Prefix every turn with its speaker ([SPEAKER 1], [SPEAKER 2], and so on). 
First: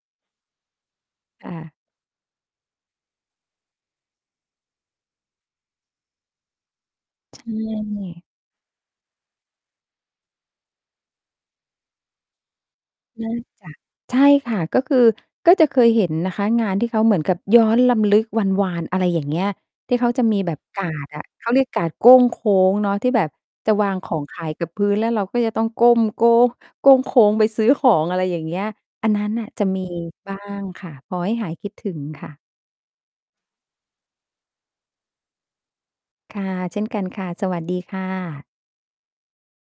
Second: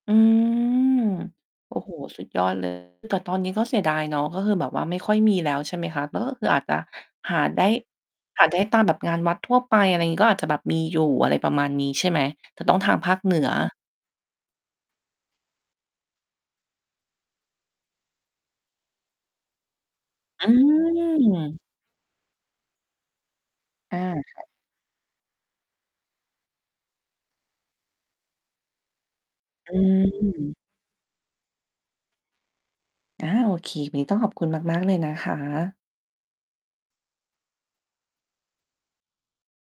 [SPEAKER 1] อือ
[SPEAKER 2] ค่
[SPEAKER 1] โ
[SPEAKER 2] ะ
[SPEAKER 1] อ้โฮ สุดยอด เลย แต่ตอนนี้ก็เสียดายเนาะ ก็คือแบบว่าไม่ค่อยมีแล้ว ใช่ไหมคะ แล้วก็คืออาจจะห
[SPEAKER 2] ใ
[SPEAKER 1] า
[SPEAKER 2] ช
[SPEAKER 1] ได้
[SPEAKER 2] ่
[SPEAKER 1] หาได้ตามแบบงานวัดทั่วไป อะไรอย่างงี้ ก็อาจจะแบบมีอยู่ อะไรประมาณนี้ใช่ไหม? แต่ต้องทางภาค
[SPEAKER 2] น
[SPEAKER 1] เ
[SPEAKER 2] ่
[SPEAKER 1] หนื
[SPEAKER 2] า
[SPEAKER 1] อ
[SPEAKER 2] จะ ใช่ค่ะ ก็คือ ก็จะเคยเห็นนะคะ งานที่เขาเหมือนกับย้อนรำลึกวันวาน อะไรอย่างเงี้ย ที่เขาจะมี
[SPEAKER 1] อื
[SPEAKER 2] แบบกาดอะ เขา
[SPEAKER 1] ม
[SPEAKER 2] เรียกกาดโก้งโค้งเนาะ ที่แบบจะวา
[SPEAKER 1] อ
[SPEAKER 2] ง
[SPEAKER 1] า
[SPEAKER 2] ของ
[SPEAKER 1] ค
[SPEAKER 2] ข
[SPEAKER 1] ่ะ
[SPEAKER 2] ายกับพื้น แล้วเราก็จะต้องก้มโก โก้งโค้งไปซื้อของ อะไรอย่างเงี้ย อันนั้นน่ะจะ
[SPEAKER 1] อ
[SPEAKER 2] มี บ้า
[SPEAKER 1] ืม
[SPEAKER 2] งค่ะ พอให้หายคิดถึงค่ะ
[SPEAKER 1] อา โอเค วันนี้ต้องขอบคุณมาก ๆ เลยนะคะ
[SPEAKER 2] ค่ะ เช่นกันค่ะ สวัสดีค่ะ